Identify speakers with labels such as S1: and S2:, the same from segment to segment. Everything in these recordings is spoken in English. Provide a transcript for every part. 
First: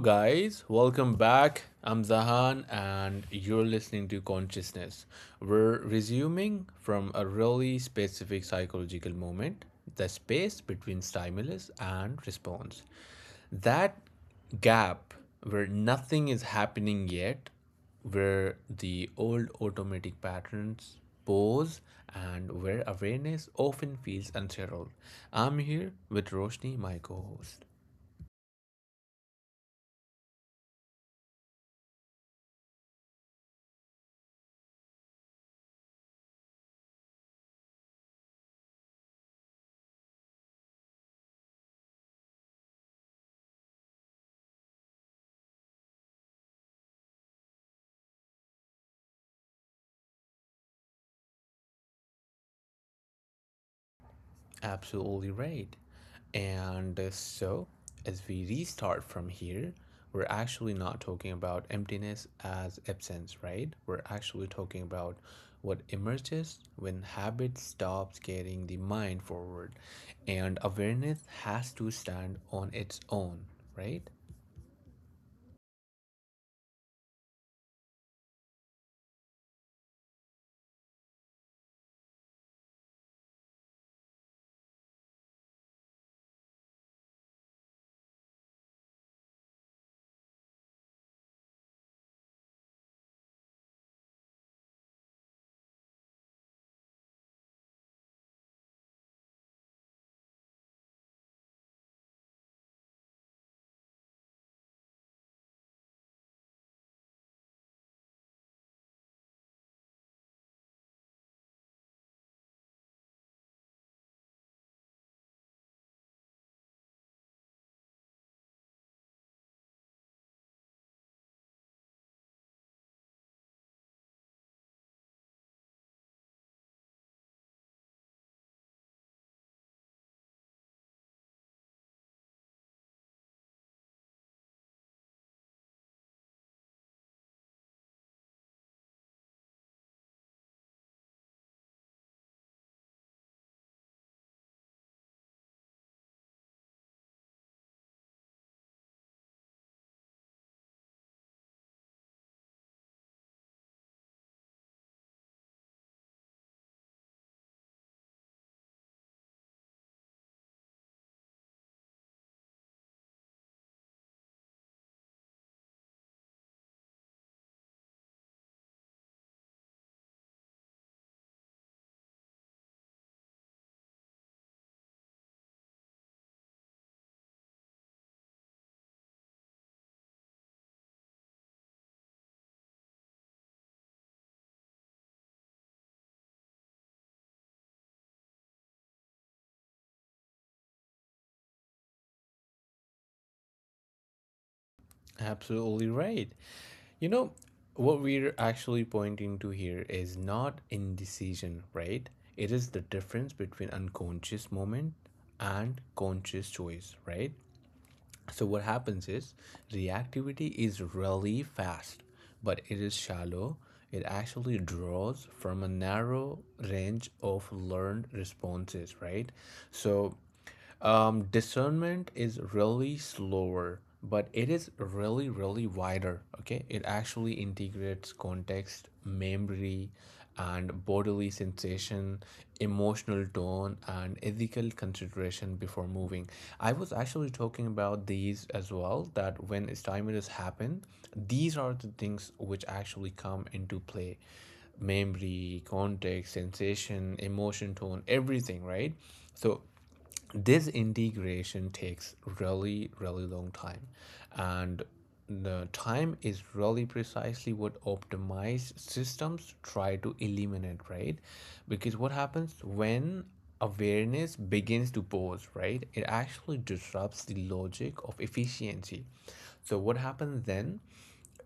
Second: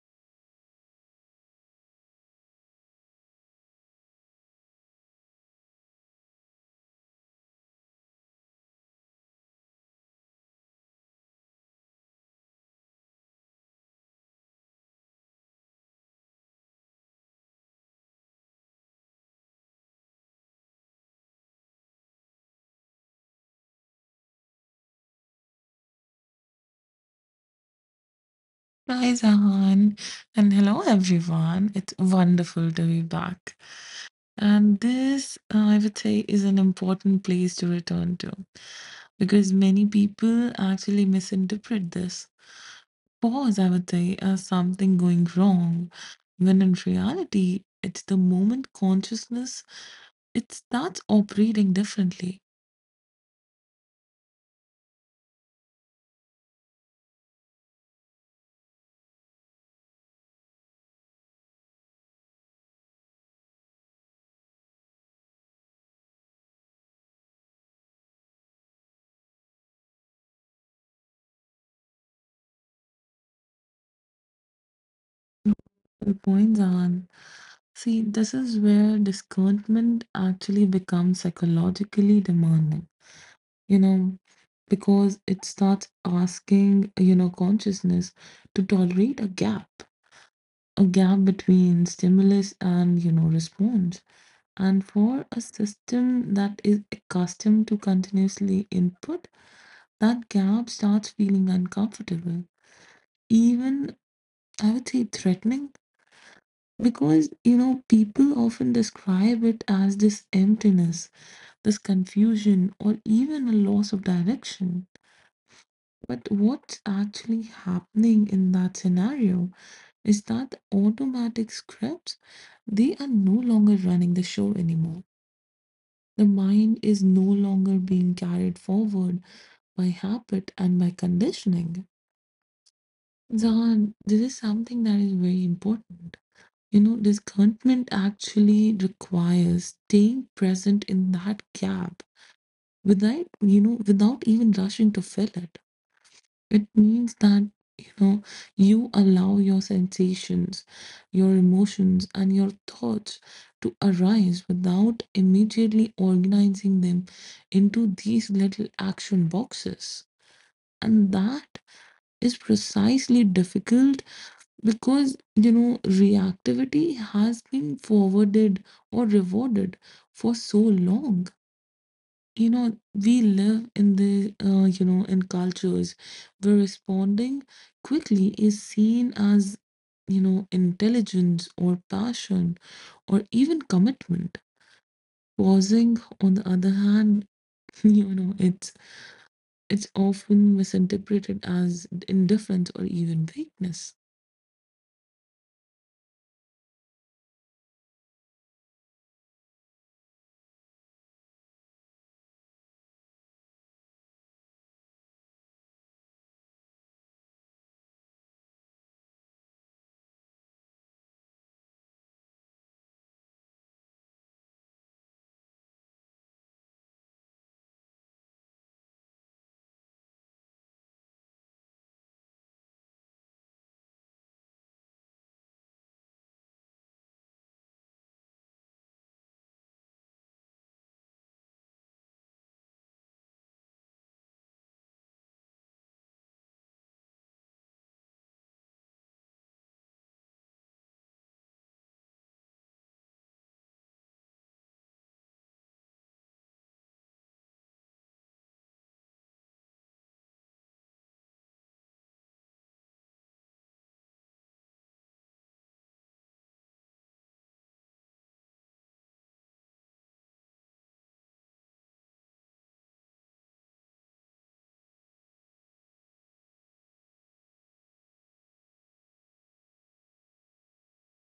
S1: guys. Welcome back. I'm Zahan, and you're listening to Consciousness. We're resuming from a really specific psychological moment, the space between stimulus and response. That gap where nothing is happening yet, where the old automatic patterns pause, and where awareness often feels unsettled. I'm here with Roshni, my co host.
S2: Hi, Zahan, and hello, everyone. It's wonderful to be back. And this, I would say, is an important place to return to because many people actually misinterpret this pause, I would say, as something going wrong, when in reality, it's the moment consciousness it starts operating differently.
S1: Absolutely right. And uh, so, as we restart from here, we're actually not talking about emptiness as absence, right? We're actually talking about what emerges when habit stops getting the mind forward and awareness has to stand on its own, right?
S2: Good point, Zahan. See, this is where discontentment actually becomes psychologically demanding you know, because it starts asking, consciousness to tolerate a gap between stimulus and, response. And for a system that is accustomed to continuously input, that gap starts feeling uncomfortable, even I would say threatening, because, people often describe it as this emptiness, this confusion, or even a loss of direction. But what's actually happening in that scenario is that the automatic scripts, they are no longer running the show anymore. The mind is no longer being carried forward by habit and by conditioning. Zahan, this is something that is very important. You know, discontentment actually requires staying present in that gap without, without even rushing to fill it. It means that you know you allow your sensations, your emotions, and your thoughts to arise without immediately organizing them into these little action boxes. And that is precisely difficult because you know reactivity has been forwarded or rewarded for so long. You know, we live in the, in cultures where responding quickly is seen as, intelligence or passion or even commitment. Pausing, on the other hand, you know, it's it's often misinterpreted as indifference or even weakness.
S1: Absolutely right. You know, what we're actually pointing to here is not indecision, right? It is the difference between unconscious moment and conscious choice, right? So, what happens is reactivity is really fast, but it is shallow. It actually draws from a narrow range of learned responses, right? So, discernment is really slower, but it is really, really wider. Okay, it actually integrates context, memory, and bodily sensation, emotional tone, and ethical consideration before moving. I was actually talking about these as well. That when stymied has happened, these are the things which actually come into play, memory, context, sensation, emotion, tone, everything, right? So this integration takes really really long time, and the time is really precisely what optimized systems try to eliminate, right? Because what happens when awareness begins to pause, right, it actually disrupts the logic of efficiency. So what happens then?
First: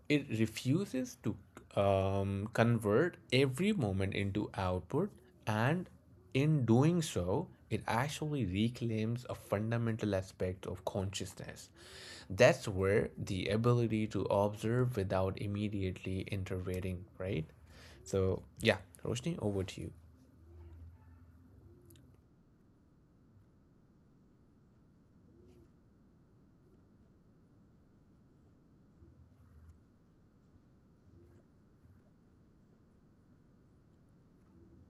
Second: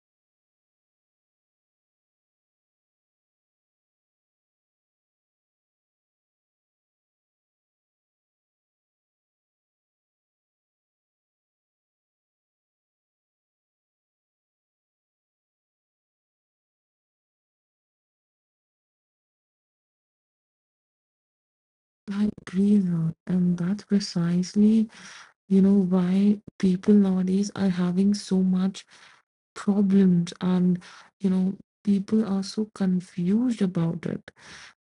S1: It refuses to convert every moment into output, and in doing so, it actually reclaims a fundamental aspect of consciousness. That's where the ability to observe without immediately intervening, right? So, yeah, Roshni, over to you.
S2: I agree, Ra, and that's precisely you know why people nowadays are having so much problems and you know people are so confused about it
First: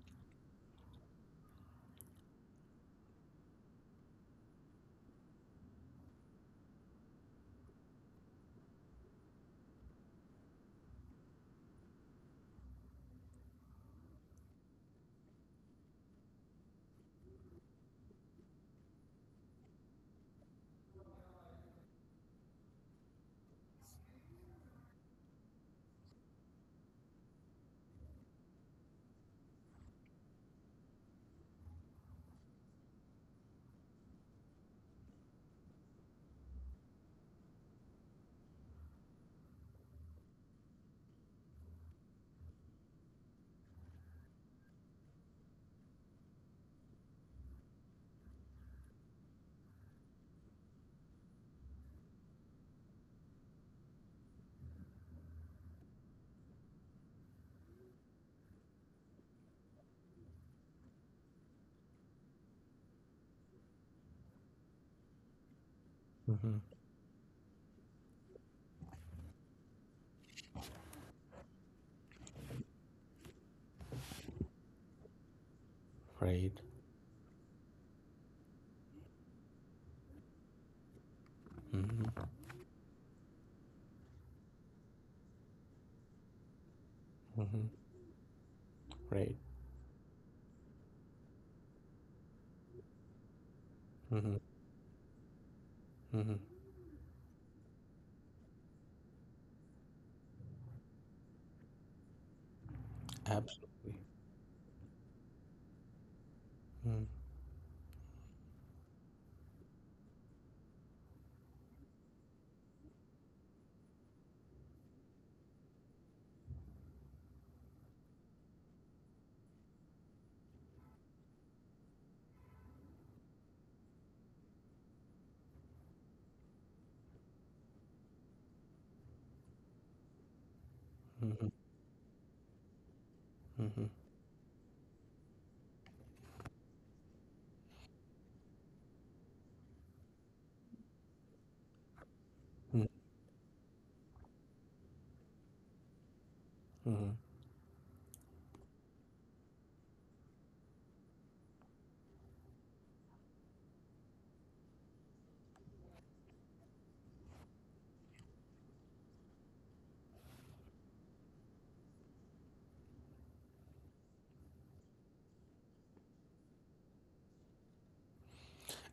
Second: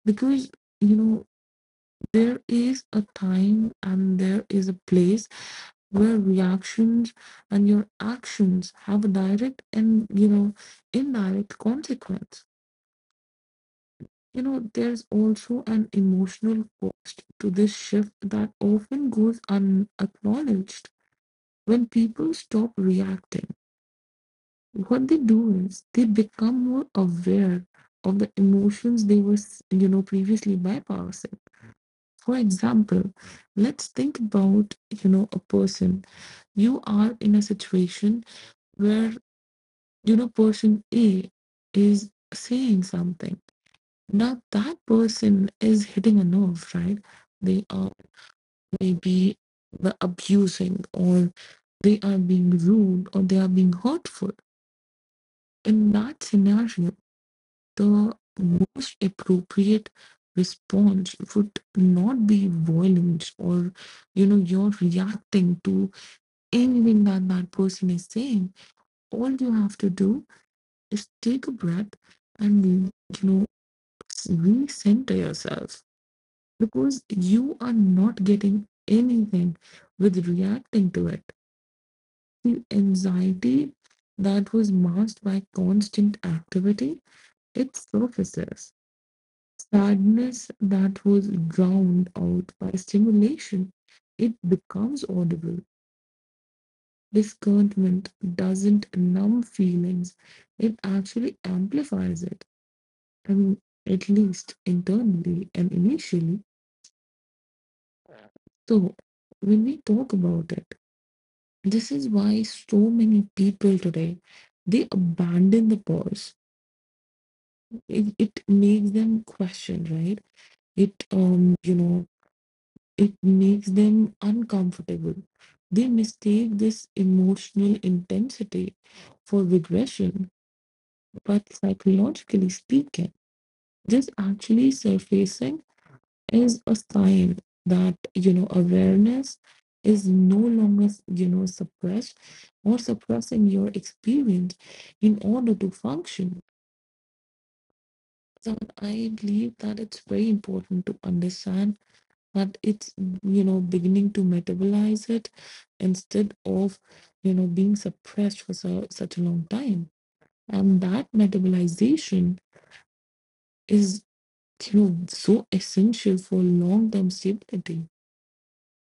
S2: because you know there is a time and there is a place where reactions and your actions have a direct and indirect consequence. You know there's also an emotional cost to this shift that often goes unacknowledged when people stop reacting, what they do is they become more aware of the emotions they were, previously bypassing. For example, let's think about, a person. You are in a situation where, person A is saying something. Now that person is hitting a nerve, right? They are maybe abusing or they are being rude or they are being hurtful. In that scenario, the most appropriate response would not be violence or, you're reacting to anything that person is saying. All you have to do is take a breath and, you know, recenter yourself
S1: Right.
S2: because you are not getting anything with reacting to it.
S1: Mm-hmm.
S2: The anxiety that was masked by constant activity,
S1: Mm-hmm.
S2: it surfaces
S1: Right.
S2: sadness that was drowned out by stimulation. It
S1: Mm-hmm.
S2: becomes audible.
S1: Mm-hmm.
S2: Discontentment doesn't numb feelings, it actually amplifies it,
S1: Abs-
S2: and at least internally and initially. So, when we talk about it, this is why so many people today they abandon the pause. It makes them question, right? It it makes them uncomfortable. They mistake this emotional intensity for regression, but psychologically speaking, this actually surfacing is a sign that you know awareness is no longer you know suppressed or suppressing your experience in order to function. So I believe that it's very important to understand. But it's you know beginning to metabolize it instead of you know being suppressed for so, such a long time and that metabolization is you know so essential for long-term stability.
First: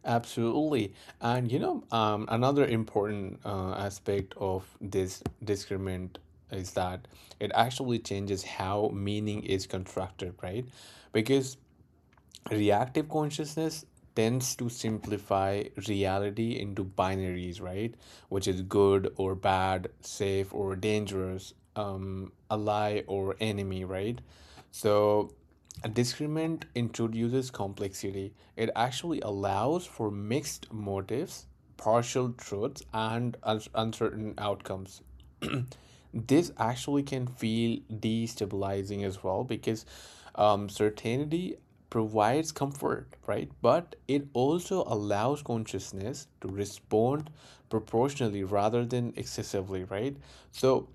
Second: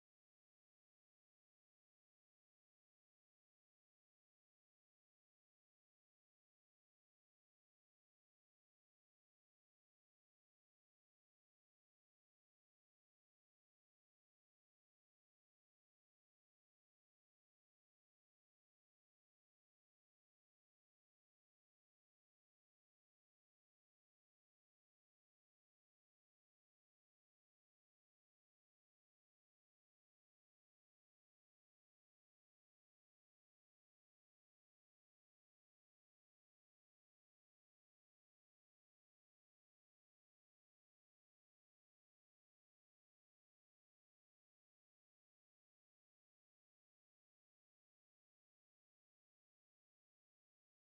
S1: Absolutely. And you know, another important aspect of this discriminant is that it actually changes how meaning is constructed, right? Because reactive consciousness tends to simplify reality into binaries, right? Which is good or bad, safe or dangerous, ally or enemy, right? So, a discriminant introduces complexity. It actually allows for mixed motives, partial truths, and uncertain outcomes. This actually can feel destabilizing as well because certainty provides comfort, right? But it also allows consciousness to respond proportionally rather than excessively, right? So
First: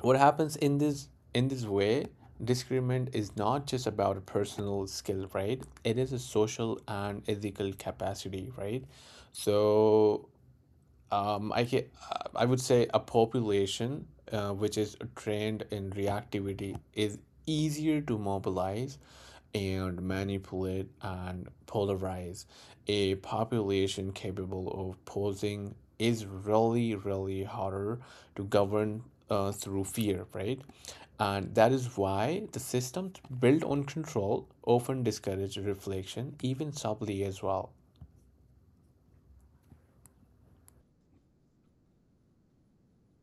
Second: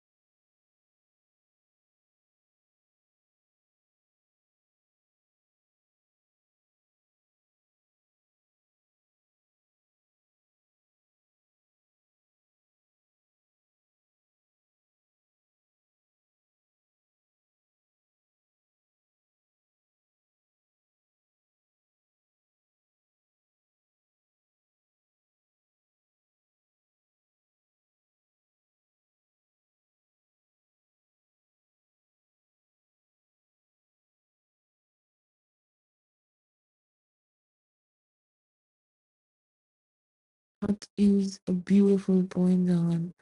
S1: what happens in this way, discernment is not just about a personal skill, right? It is a social and ethical capacity, right? So um, I ca- I would say a population which is trained in reactivity is easier to mobilize and manipulate and polarize. A population capable of posing is really, really harder to govern through fear, right? And that is why the systems built on control often discourage reflection, even subtly as well,
S2: That is a beautiful point, Zahan.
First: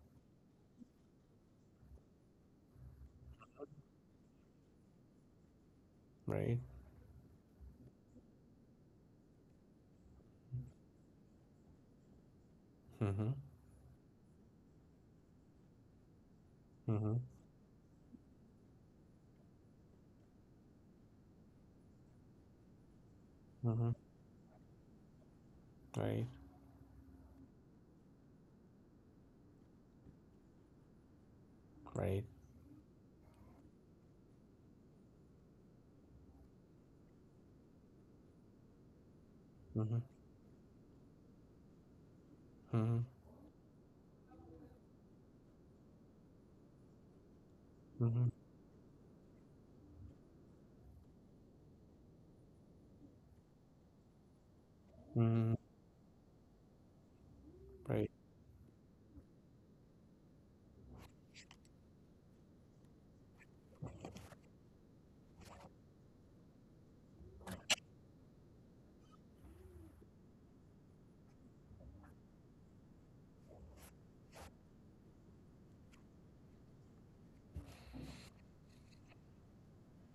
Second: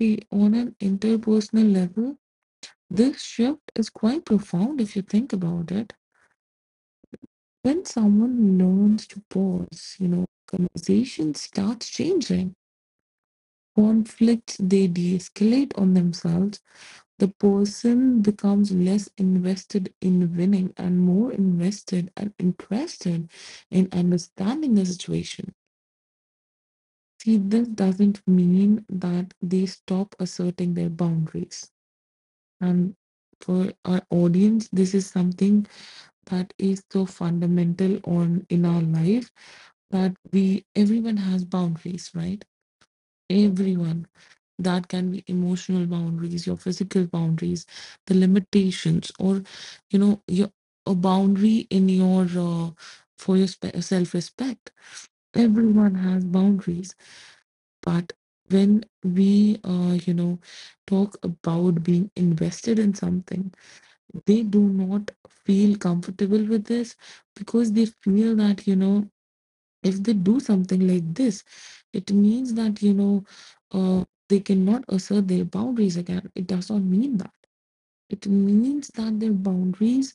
S2: See, on an interpersonal level this shift is quite profound if you think about it.
S1: right?
S2: When someone learns to pause you know conversation starts changing,
S1: Mm-hmm.
S2: conflicts they de-escalate on themselves.
S1: Mm-hmm.
S2: The person becomes less invested in winning and more invested and interested in
S1: Mm-hmm.
S2: understanding the situation.
S1: Right.
S2: See, this doesn't mean that they stop asserting their boundaries.
S1: Right.
S2: And for our audience this is something that is so fundamental on in our life,
S1: Mm-hmm.
S2: that we everyone has boundaries, right?
S1: Mm-hmm.
S2: Everyone, that can be emotional boundaries, your physical boundaries, the
S1: Mm-hmm.
S2: limitations or you know your a boundary in your for your self-respect.
S1: Mm-hmm.
S2: Everyone has boundaries,
S1: Right.
S2: but when we talk about being invested in something they do not feel comfortable with this because they feel that if they do something like this, it means that, they cannot assert their boundaries again. It does not mean that. It means that their boundaries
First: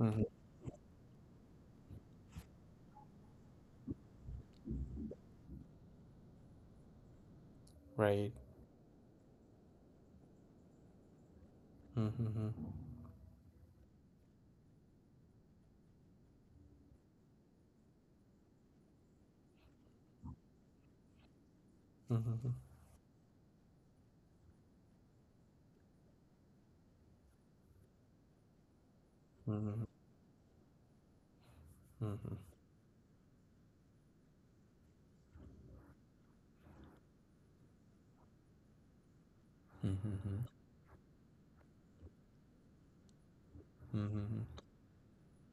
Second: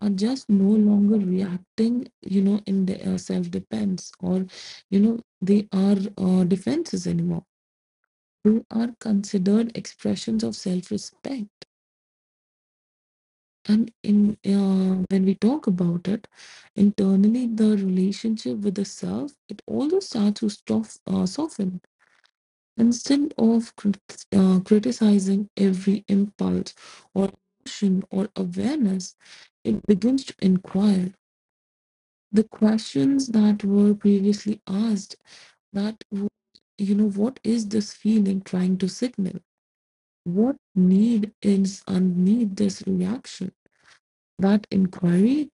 S2: are
S1: Mm-hmm.
S2: just no longer reacting, in their self defense or, they are defenses anymore.
S1: Right.
S2: They are considered expressions of self respect.
S1: Mm-hmm.
S2: And in when we talk about it, internally the relationship with the self it also starts to soften.
S1: Mm-hmm.
S2: Instead of criticizing every impulse or emotion or awareness, it
S1: Mm-hmm.
S2: begins to inquire.
S1: Mm-hmm.
S2: The questions that were previously asked that, what is this feeling trying to signal?
S1: Mm-hmm.
S2: What need is underneath this reaction?
S1: Hmm.
S2: That inquiry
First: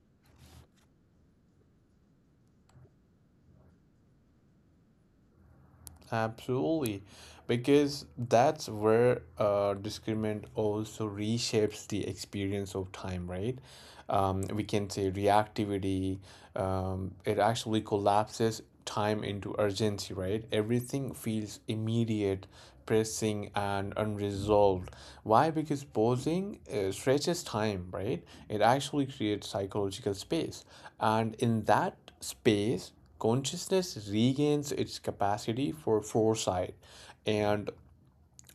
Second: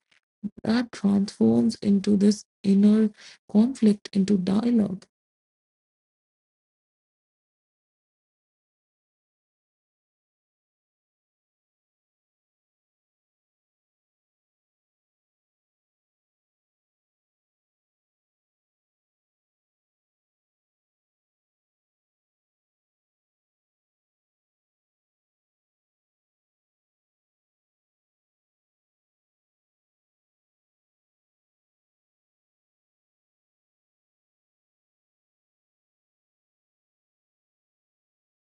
S2: that transforms into this inner conflict, into dialogue.
S1: Absolutely, because that's where discriminant also reshapes the experience of time, right? We can say reactivity, it actually collapses time into urgency, right? Everything feels immediate, pressing, and unresolved. Why? Because pausing stretches time, right? It actually creates psychological space. And in that space, consciousness regains its capacity for foresight, and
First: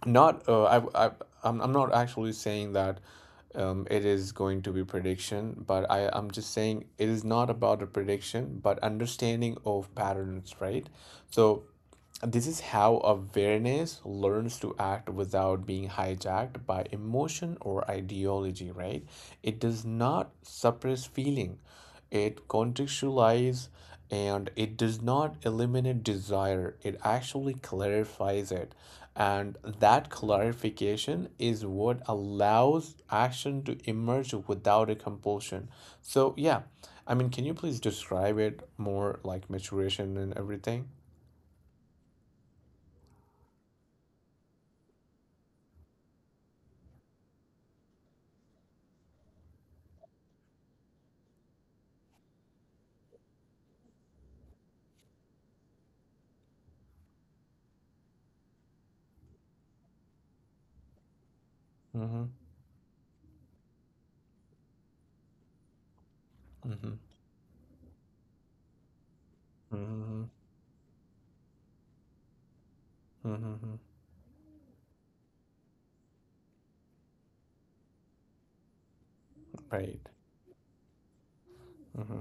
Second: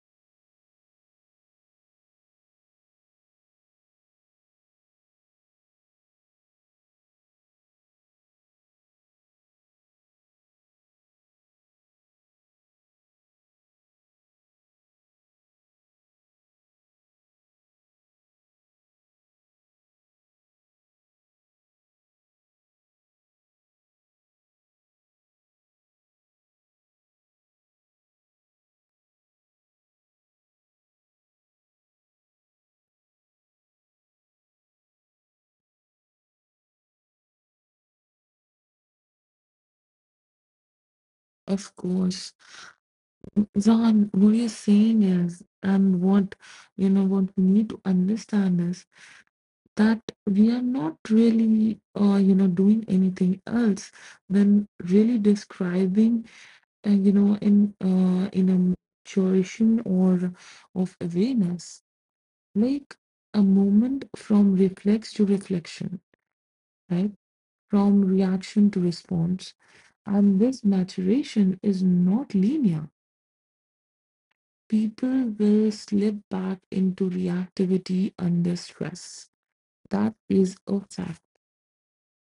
S1: not I I'm not actually saying that it is going to be prediction, but I'm just saying it is not about a prediction but understanding of patterns, right? So this is how awareness learns to act without being hijacked by emotion or ideology, right? It does not suppress feeling, it contextualizes, and it does not eliminate desire, it actually clarifies it, and that clarification is what allows action to emerge without a compulsion. So, yeah, I mean, can you please describe it more like maturation and everything?
S2: Of course, John, what you're saying is, and what what we need to understand is that we are not really, doing anything else than really describing, in a maturation or of awareness,
S1: Mm-hmm.
S2: like a moment from reflex to reflection,
S1: Mm-hmm.
S2: right? From reaction to response,
S1: Mm-hmm.
S2: and this maturation is not linear.
S1: Mm-hmm.
S2: People will slip back into reactivity under stress.
S1: Right.
S2: That is a fact.
S1: Mm-hmm.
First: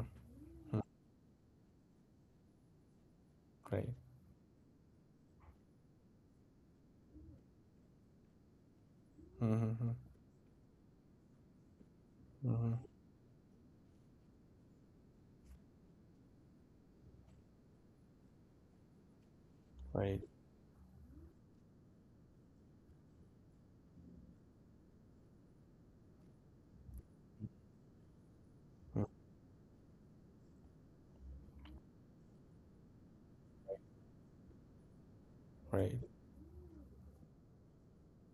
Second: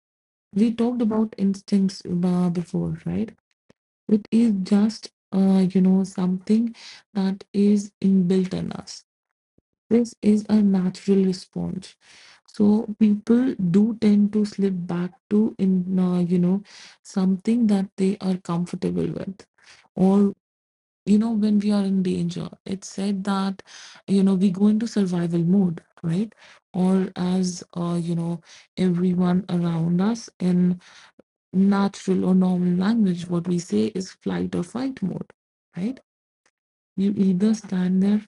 S2: We talked about instincts before, right?
S1: Right.
S2: It is just, something that is inbuilt in us.
S1: Mm-hmm.
S2: This is a natural response.
S1: Mm-hmm.
S2: So people do tend to slip back to in you know something that they are comfortable with
S1: Right.
S2: or. You know, when we are in danger, it's said that, we go into survival mode, right? Or as,
S1: Mm.
S2: everyone around us in natural or normal language, what we say is flight or fight mode,
S1: Right.
S2: right? You either stand there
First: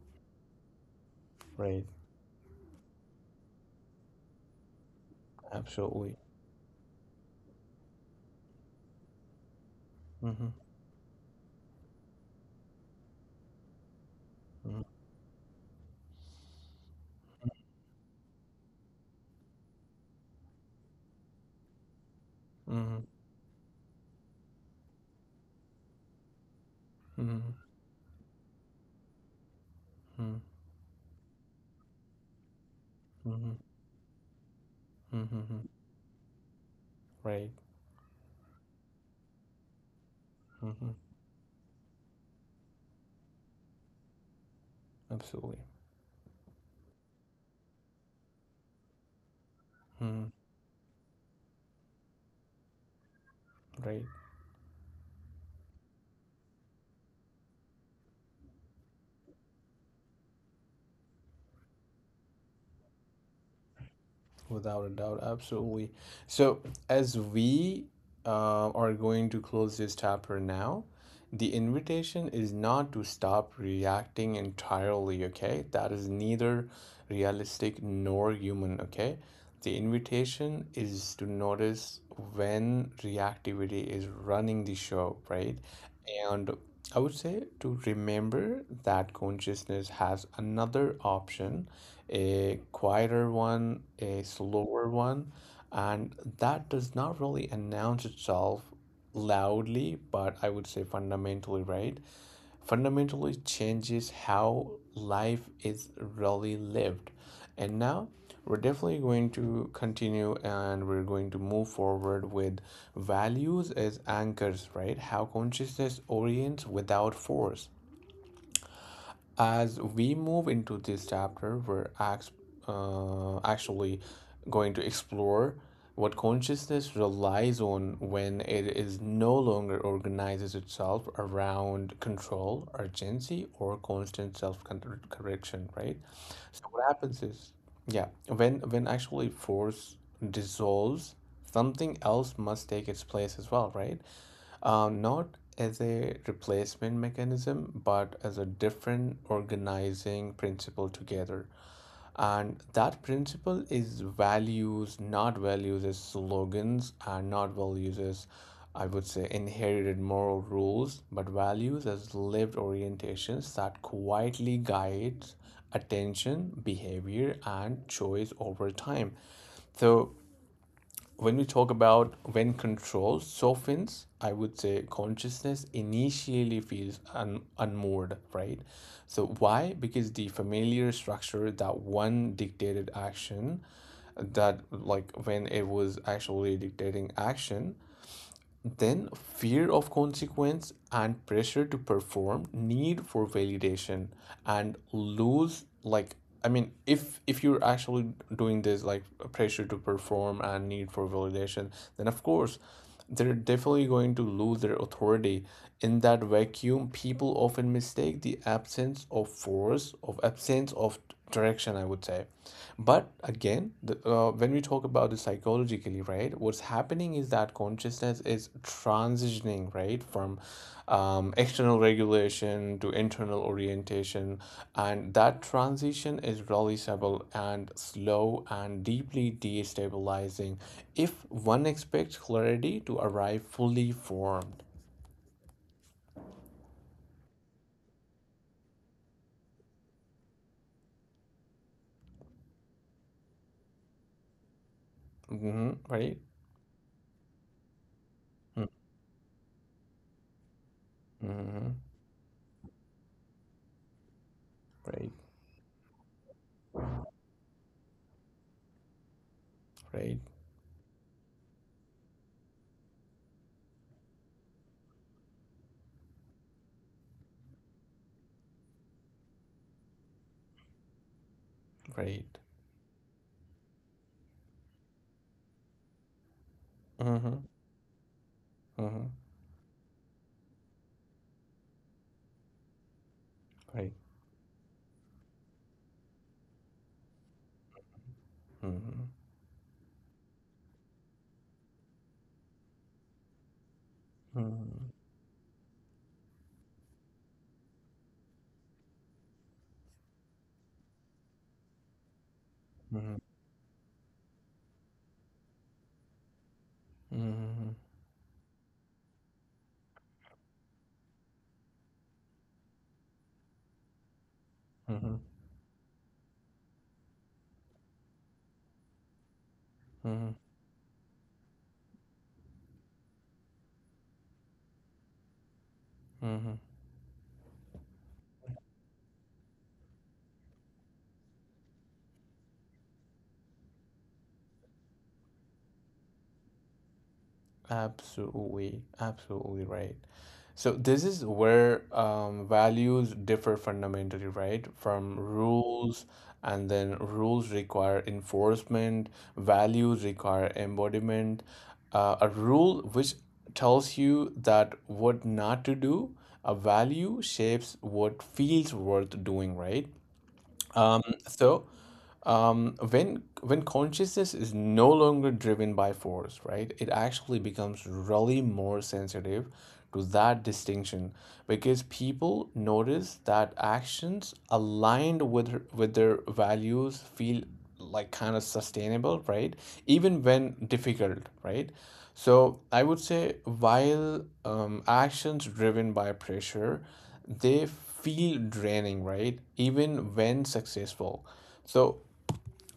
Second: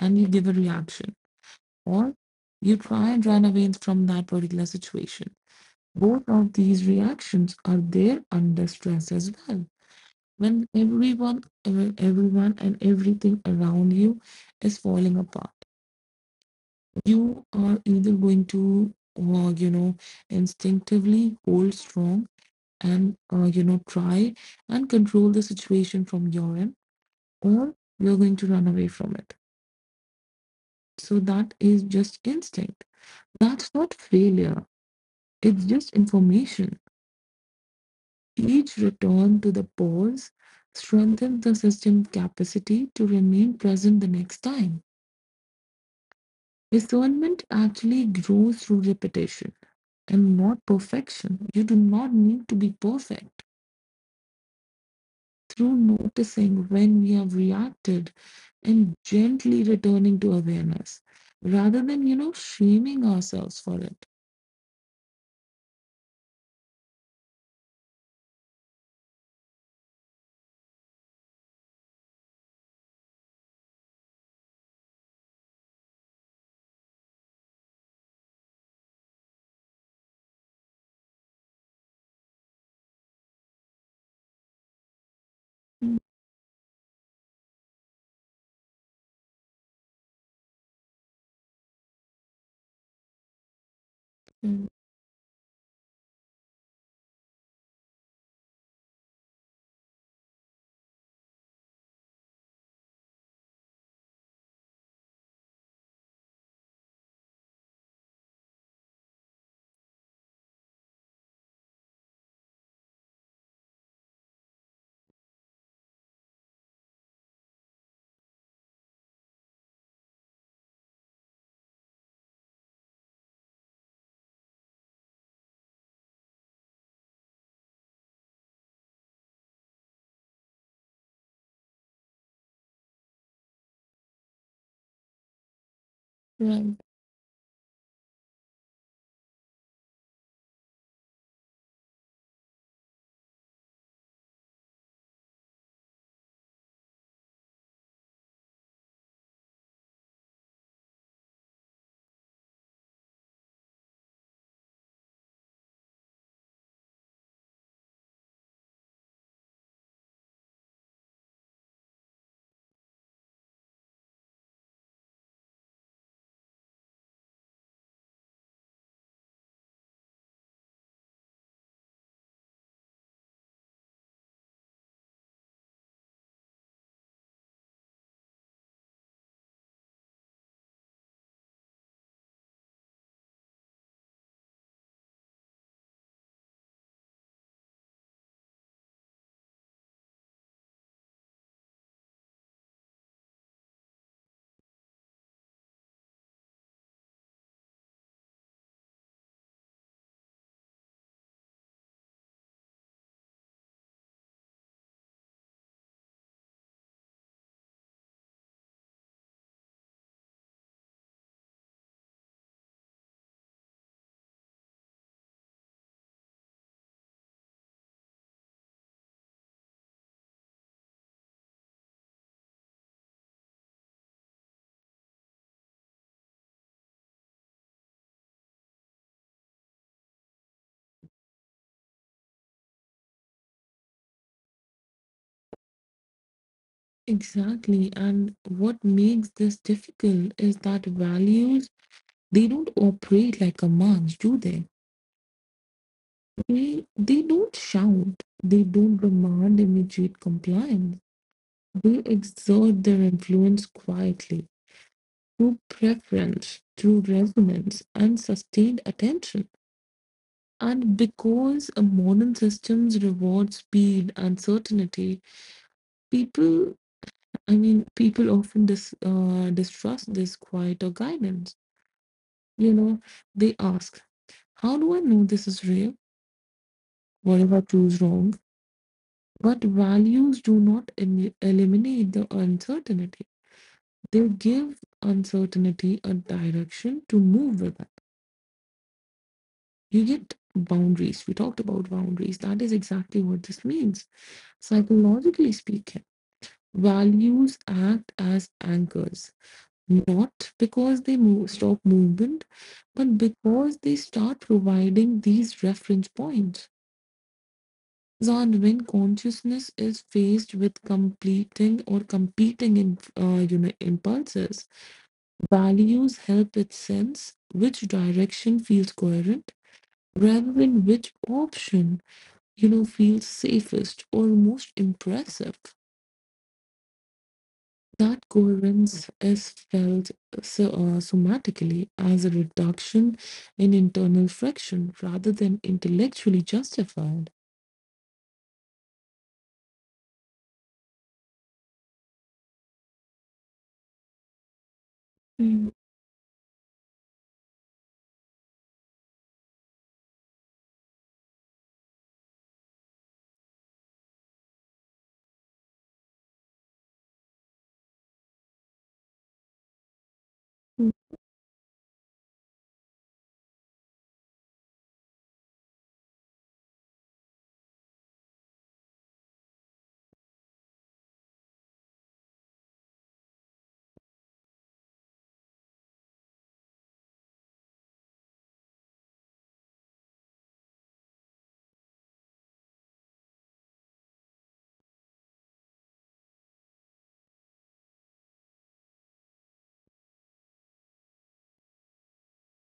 S2: and you give a reaction,
S1: Right.
S2: or you try and run away from that particular situation.
S1: Absolutely.
S2: Both of these reactions are there under stress as well.
S1: Mm-hmm.
S2: When everyone and everything around you is falling apart, you are either going to uh, you know instinctively hold strong
S1: Mm-hmm. Mm-hmm.
S2: and try and control the situation from your end,
S1: Mm-hmm.
S2: or you're going to run away from it. So that is just instinct,
S1: Mm-hmm.
S2: that's not failure,
S1: Mm-hmm.
S2: it's just information.
S1: Right.
S2: Each return to the pause
S1: Mm-hmm.
S2: strengthens the system capacity to remain present the next time.
S1: Absolutely.
S2: Discernment actually grows through repetition
S1: Mm-hmm.
S2: and not perfection. You do not need to be perfect.
S1: Right.
S2: Through noticing when we have reacted and gently returning to awareness rather than, shaming ourselves for it.
S1: Without a doubt, absolutely. So, as we are going to close this chapter now, the invitation is not to stop reacting entirely, okay? That is neither realistic nor human, okay? The invitation is to notice when reactivity is running the show, right? And I would say to remember that consciousness has another option, a quieter one, a
S2: Mhm.
S1: slower one, and that does not really announce itself loudly, but I would say fundamentally, right? Fundamentally changes how life is really lived. And now we're definitely going to continue and we're going to move forward with values as anchors, right? How consciousness orients without force. As we move into this chapter, we're actually going to explore what consciousness relies on when it is no longer organizes itself around control, urgency, or constant self correction, right? So
S2: Right,
S1: what happens is, yeah, when actually force dissolves, something else must take its place as well, right? Not as a replacement mechanism, but as a different organizing principle together. And that principle is values, not values as slogans, and not values as, I would say, inherited moral rules, but values as lived orientations that quietly guides attention, behavior, and choice over time. So when we talk about when control softens, I would say consciousness initially feels unmoored, right? So, why? Because the familiar structure that one dictated action, that like when it was actually dictating action, then, fear of consequence and pressure to perform, need for validation, and lose like I mean, if you're actually doing this like pressure to perform and need for validation, then of course they're definitely going to lose their authority. In that vacuum, people often mistake the absence of force, of absence of direction I would say. But again the, when we talk about this psychologically, right, what's happening is that consciousness is transitioning, right, from external regulation to internal orientation, and that transition is noticeable and slow and deeply destabilizing if one expects clarity to arrive fully formed.
S2: exactly. And what makes this difficult is that values, they don't operate like commands, do they?
S1: Hmm. Right.
S2: They don't shout, they don't demand immediate compliance.
S1: Mm-hmm.
S2: They exert their influence quietly
S1: Right.
S2: through preference, through resonance, and sustained attention.
S1: Right.
S2: And because a modern systems reward speed and certainty, people, I mean, people often distrust this quiet or guidance.
S1: Right.
S2: You know, they ask, how do I know this is real?
S1: Mm-hmm.
S2: What if I choose wrong?
S1: Mm-hmm.
S2: But values do not eliminate the uncertainty.
S1: Right.
S2: They give uncertainty a direction to move with it.
S1: Mhm.
S2: You get boundaries. We talked about boundaries. That is exactly what this means.
S1: Mhm.
S2: Psychologically speaking, values act as anchors, not because they move, stop movement, but
S1: Mhm.
S2: because they start providing these reference points.
S1: Mhm.
S2: And when consciousness is faced with completing or competing impulses,
S1: Mhm.
S2: values help it sense which direction feels coherent
S1: Mhm.
S2: rather than which option, feels safest or most impressive.
S1: Mhm.
S2: That coherence is felt so, somatically as a reduction in internal friction rather than intellectually justified.
S1: Absolutely, absolutely right. So this is where values differ fundamentally, right? From
S2: Mm,
S1: rules, and then rules require enforcement, values require embodiment. A rule which tells you that what not to do, a value shapes what feels worth doing, right?
S2: mm.
S1: So when consciousness is no longer driven by force, right, it actually becomes really more sensitive to that distinction, because people notice that actions aligned with with their values feel like kind of sustainable, right, even when difficult, right? So I would say while actions driven by pressure, they feel draining, right, even when successful. So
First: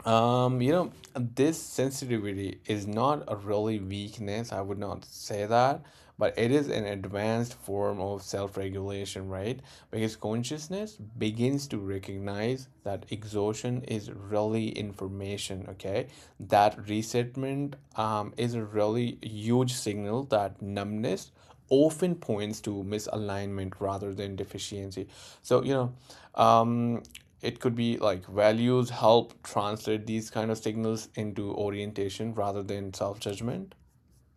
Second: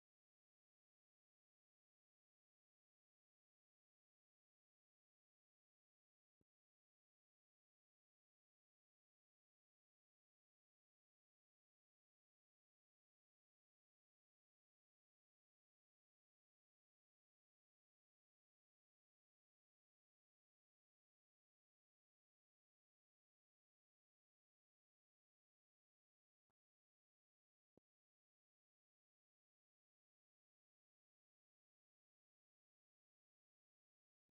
S1: you know, this sensitivity is not a really weakness. I would not say that, but it is an advanced form of self-regulation, right? Because consciousness begins to recognize that exhaustion is really information, okay? That resettlement is a really huge signal, that numbness often points to misalignment rather than deficiency. So, you know, um, it could be like values help translate these kind of signals into orientation rather than self-judgment.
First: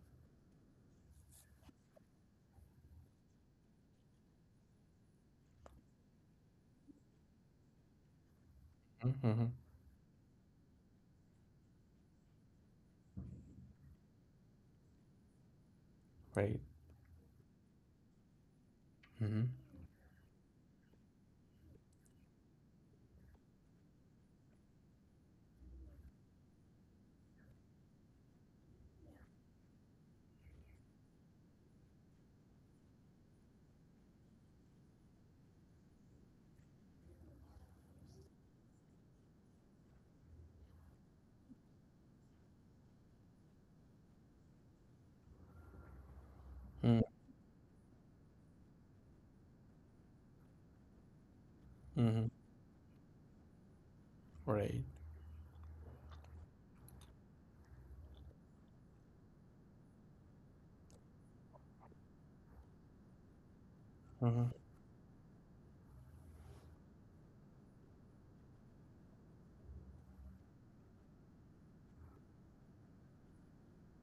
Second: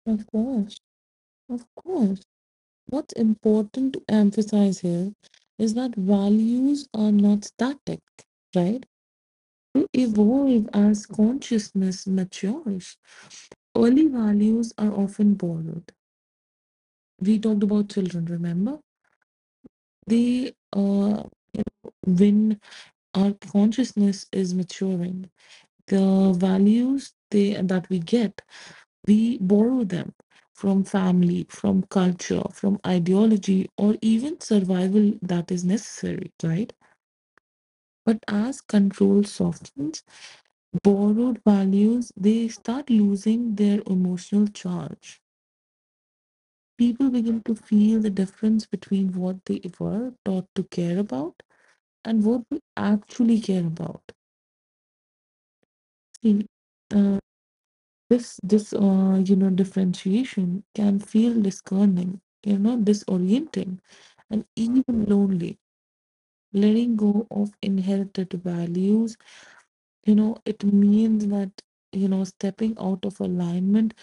S2: Of course, of course. What's important to emphasize here is that values are not static, right?
S1: Mm-hmm.
S2: To evolve as consciousness matures, early values are often borrowed.
S1: Right.
S2: We talked about children, remember?
S1: Mm-hmm.
S2: They, uh, when our consciousness is maturing, the values that we get, we borrow them from family, from culture, from ideology, or even survival that is necessary, right? But as control softens, borrowed values, they start losing their emotional charge.
S1: Mm-hmm.
S2: People begin to feel the difference between what they were taught to care about
S1: Mm-hmm.
S2: and what we actually care about.
S1: Right.
S2: See, uh, this you know differentiation can feel discerning, disorienting, and
S1: Mm-hmm.
S2: even lonely. Letting go of inherited values, it means that you know stepping out of alignment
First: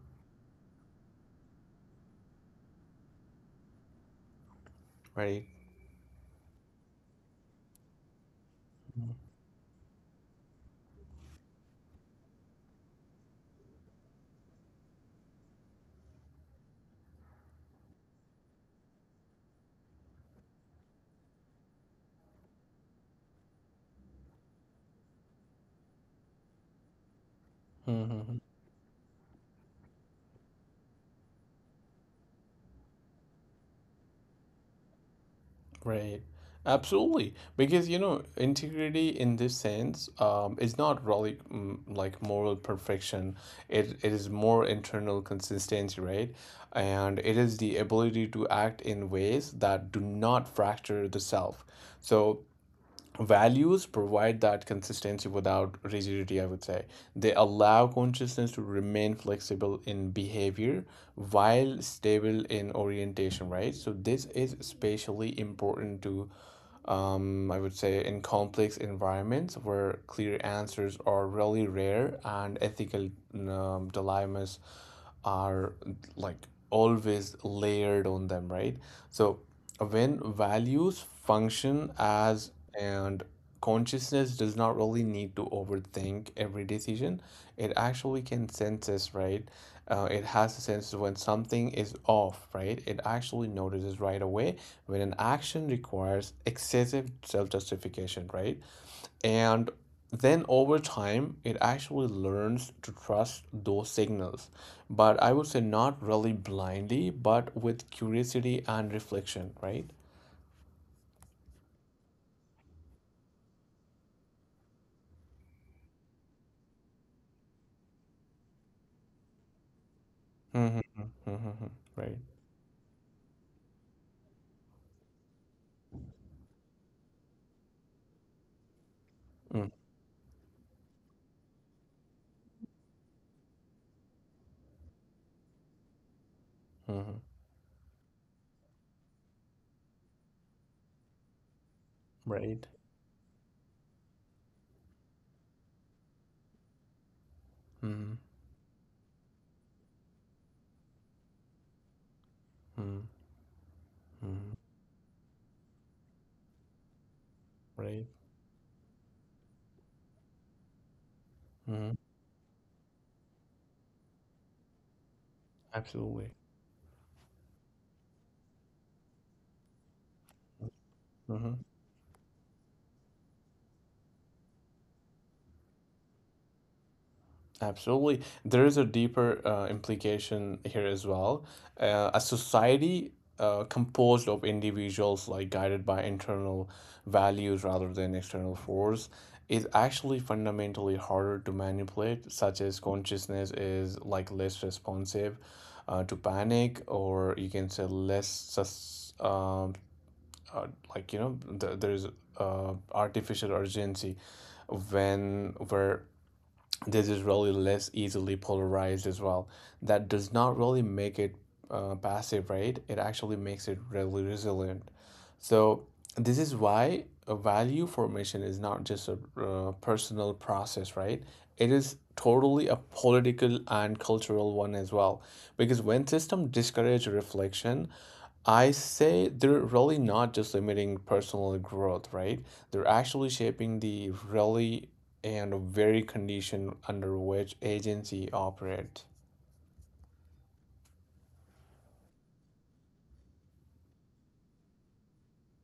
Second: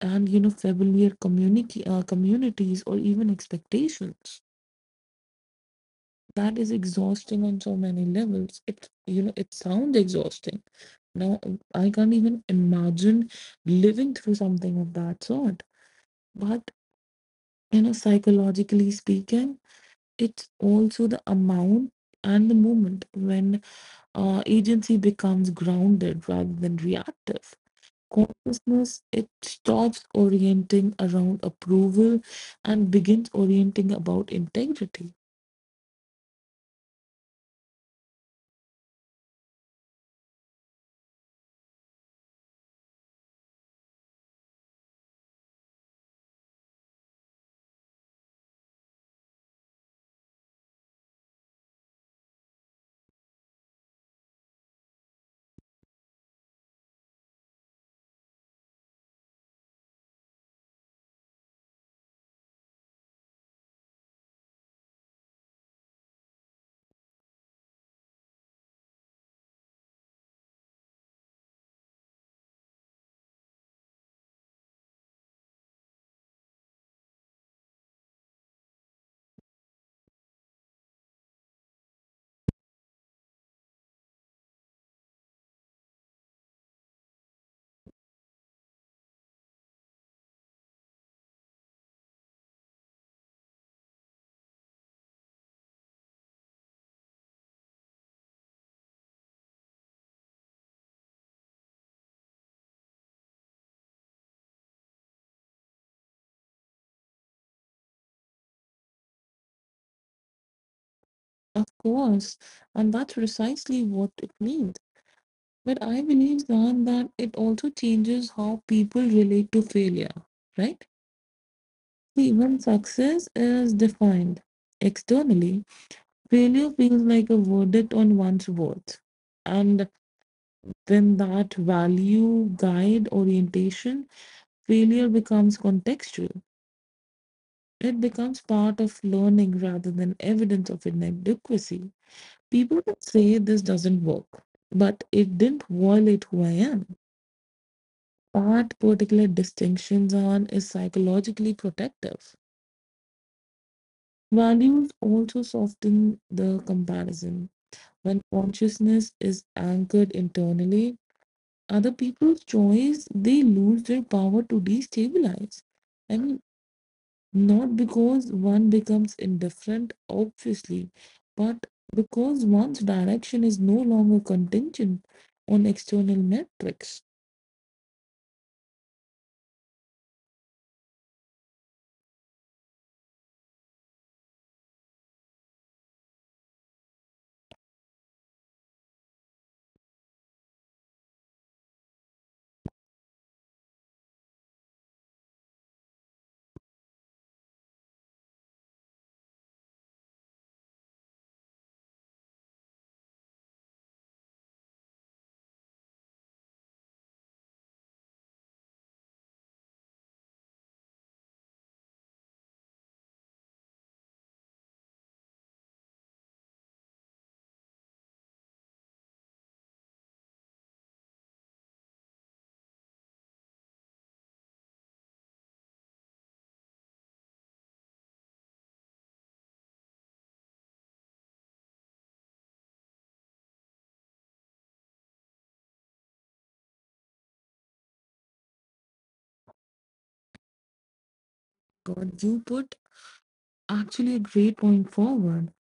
S2: and familiar community communities or even expectations,
S1: Right.
S2: that is exhausting on so many levels. It you know it sounds exhausting now. I can't even imagine living through something of that sort, but you know psychologically speaking it's also the amount and the moment when agency becomes grounded rather than reactive.
S1: Mm-hmm.
S2: Consciousness, it stops orienting around approval and begins orienting about integrity.
S1: Right. Absolutely, because you know integrity in this sense is not really like moral perfection, it is more internal consistency, right? And it is the ability to act in ways that do not fracture the self. So values provide that consistency without rigidity I would say. They allow consciousness to remain flexible in behavior while stable in orientation, right? So this is especially important to I would say in complex environments where clear answers are really rare and ethical dilemmas are like always layered on them, right? So when values function as and consciousness does not really need to overthink every decision, it actually can sense this, right? It has a sense when something is off, right? It actually notices right away when an action requires excessive self justification, right? And then over time, it actually learns to trust those signals. But I would say not really blindly, but with curiosity and reflection, right?
S2: Of course, and that's precisely what it means. But I believe, Zan, that it also changes how people relate to failure,
S1: Mm-hmm,
S2: right?
S1: mm-hmm, right.
S2: See, when success is defined externally, failure feels like a verdict on one's worth.
S1: Mm-hmm, right.
S2: And when that value guide orientation, failure becomes contextual.
S1: Mm-hmm,
S2: It becomes part of learning rather than evidence of inadequacy.
S1: right.
S2: People can say this doesn't work, but it didn't violate who I am. That particular distinctions on is psychologically protective.
S1: Mm-hmm,
S2: Values also soften the comparison.
S1: right.
S2: When consciousness is anchored internally,
S1: Mm-hmm,
S2: other people's choice, they lose their power to destabilize. I
S1: absolutely.
S2: mean, not because one becomes indifferent, obviously,
S1: Mm-hmm.
S2: but because one's direction is no longer contingent on external metrics.
S1: Absolutely. There is a deeper implication here as well. A society composed of individuals, like guided by internal values rather than external force, is actually fundamentally harder to manipulate, such as consciousness is like less responsive to panic, or you can say uh, like you know, there is artificial urgency when we're, this is really less easily polarized as well. That does not really make it passive, right? It actually makes it really resilient. So, this is why a value formation is not just a personal process, right? It is totally a political and cultural one as well. Because when systems discourage reflection, I say they're really not just limiting personal growth, right? They're actually shaping the really and very condition under which agency operates.
S2: God, you put actually a great point forward.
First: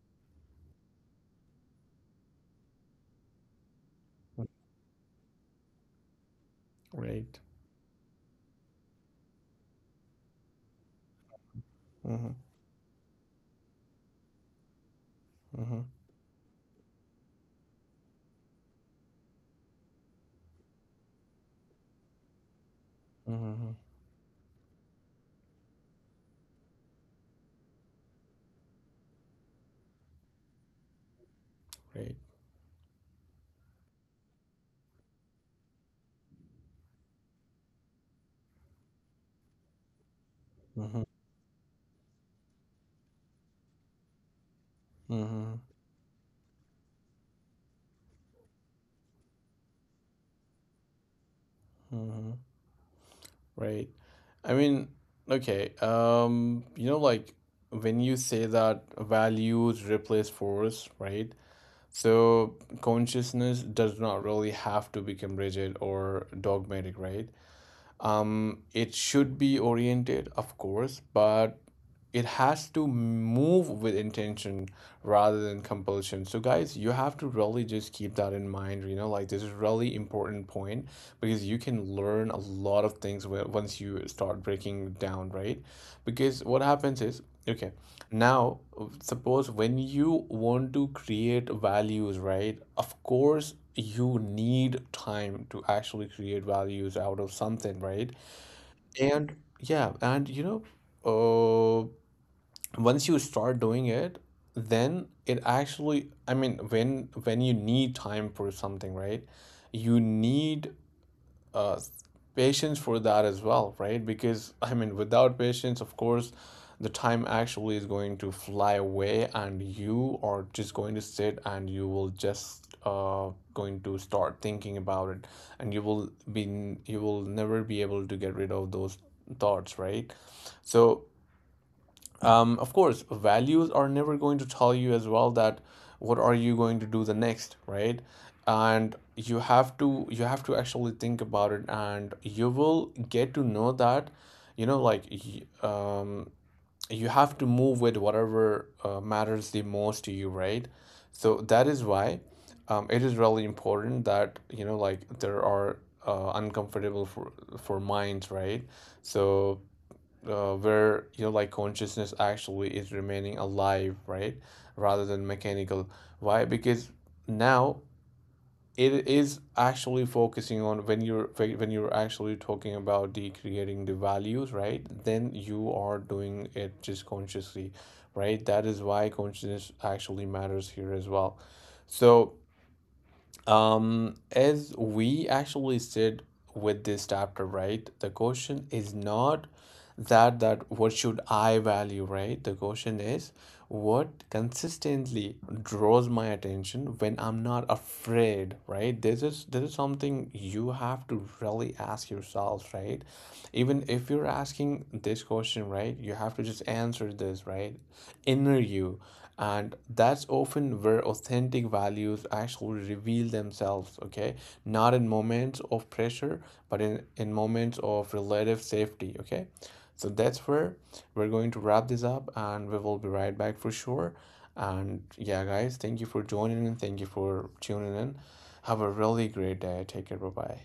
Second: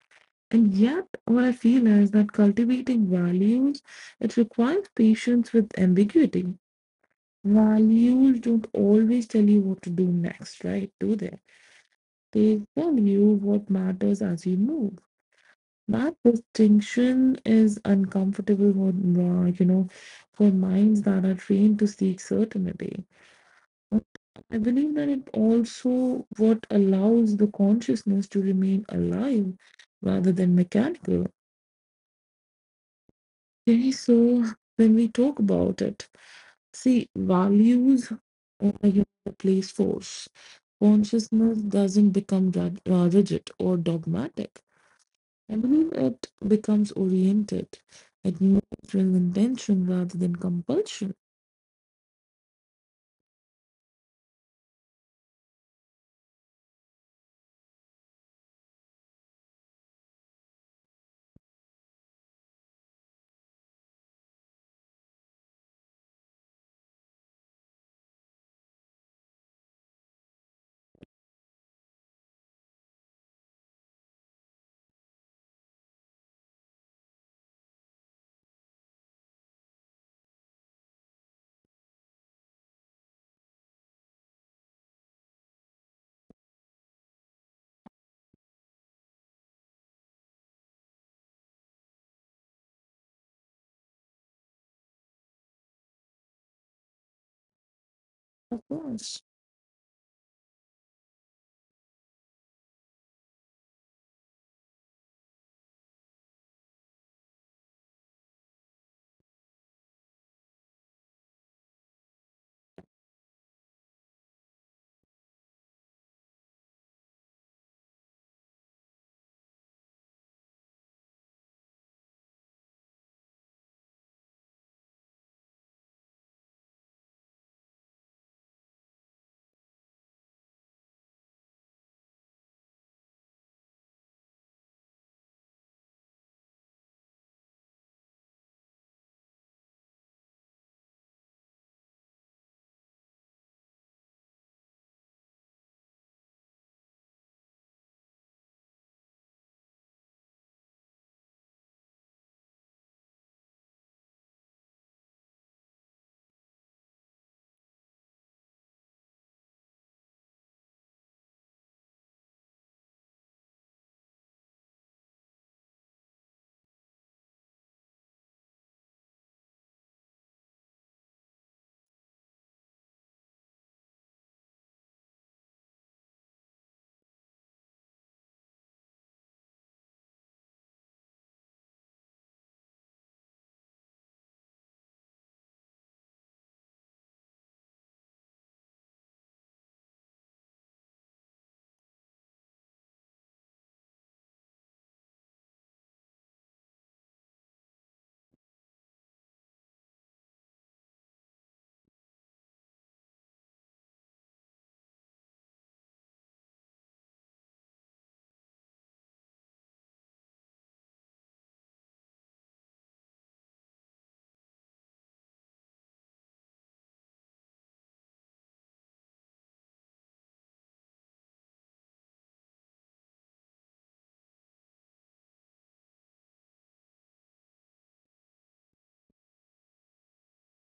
S2: And yet, what I feel is that cultivating values, it requires patience with ambiguity.
S1: Right.
S2: Values don't always tell you what to do next, right? Do they?
S1: Mm-hmm.
S2: They tell you what matters as you move.
S1: Mm-hmm.
S2: That distinction is uncomfortable for, for minds that are trained to seek certainty.
S1: Mm-hmm.
S2: But I believe that it also what allows the consciousness to remain alive rather than mechanical.
S1: Right.
S2: Okay, so when we talk about it, see, values replace force.
S1: Mm-hmm.
S2: Consciousness doesn't become rigid or dogmatic.
S1: Mm-hmm.
S2: I believe it becomes oriented at neutral intention rather than compulsion.
S1: Mm-hmm. Right. I mean, okay. You know, like when you say that values replace force, right? So consciousness does not really have to become rigid or dogmatic, right? Um, it should be oriented, of course, but it has to move with intention rather than compulsion. So, guys, you have to really just keep that in mind. You know, like this is really important point, because you can learn a lot of things once you start breaking down, right? Because what happens is, okay. Now, suppose when you want to create values, right? Of course, you need time to actually create values out of something, right?
S2: Of course.
S1: And yeah, and you know, once you start doing it, then it actually, I mean, when you need time for something, right? You need uh, patience for that as well, right? Because I mean, without patience, of course, the time actually is going to fly away, and you are just going to sit and you will just uh going to start thinking about it, and you will be you will never be able to get rid of those thoughts, right? So of course values are never going to tell you as well that what are you going to do the next, right? And you have to actually think about it, and you will get to know that you know like um, you have to move with whatever matters the most to you, right? So that is why it is really important that you know like there are uncomfortable for minds, right? So where you know like consciousness actually is remaining alive, right, rather than mechanical. Why? Because now it is actually focusing on when you're actually talking about the creating the values, right, then you are doing it just consciously, right? That is why consciousness actually matters here as well. So as we actually said with this chapter, right? The question is not that what should I value, right? The question is what consistently draws my attention when I'm not afraid, right? This is something you have to really ask yourself, right? Even if you're asking this question, right, you have to just answer this, right? Inner you. And that's often where authentic values actually reveal themselves, okay? Not in moments of pressure, but in moments of relative safety, okay? So that's where we're going to wrap this up and we will be right back for sure. And yeah, guys, thank you for joining in. Thank you for tuning in. Have a really great day. Take care. Bye bye.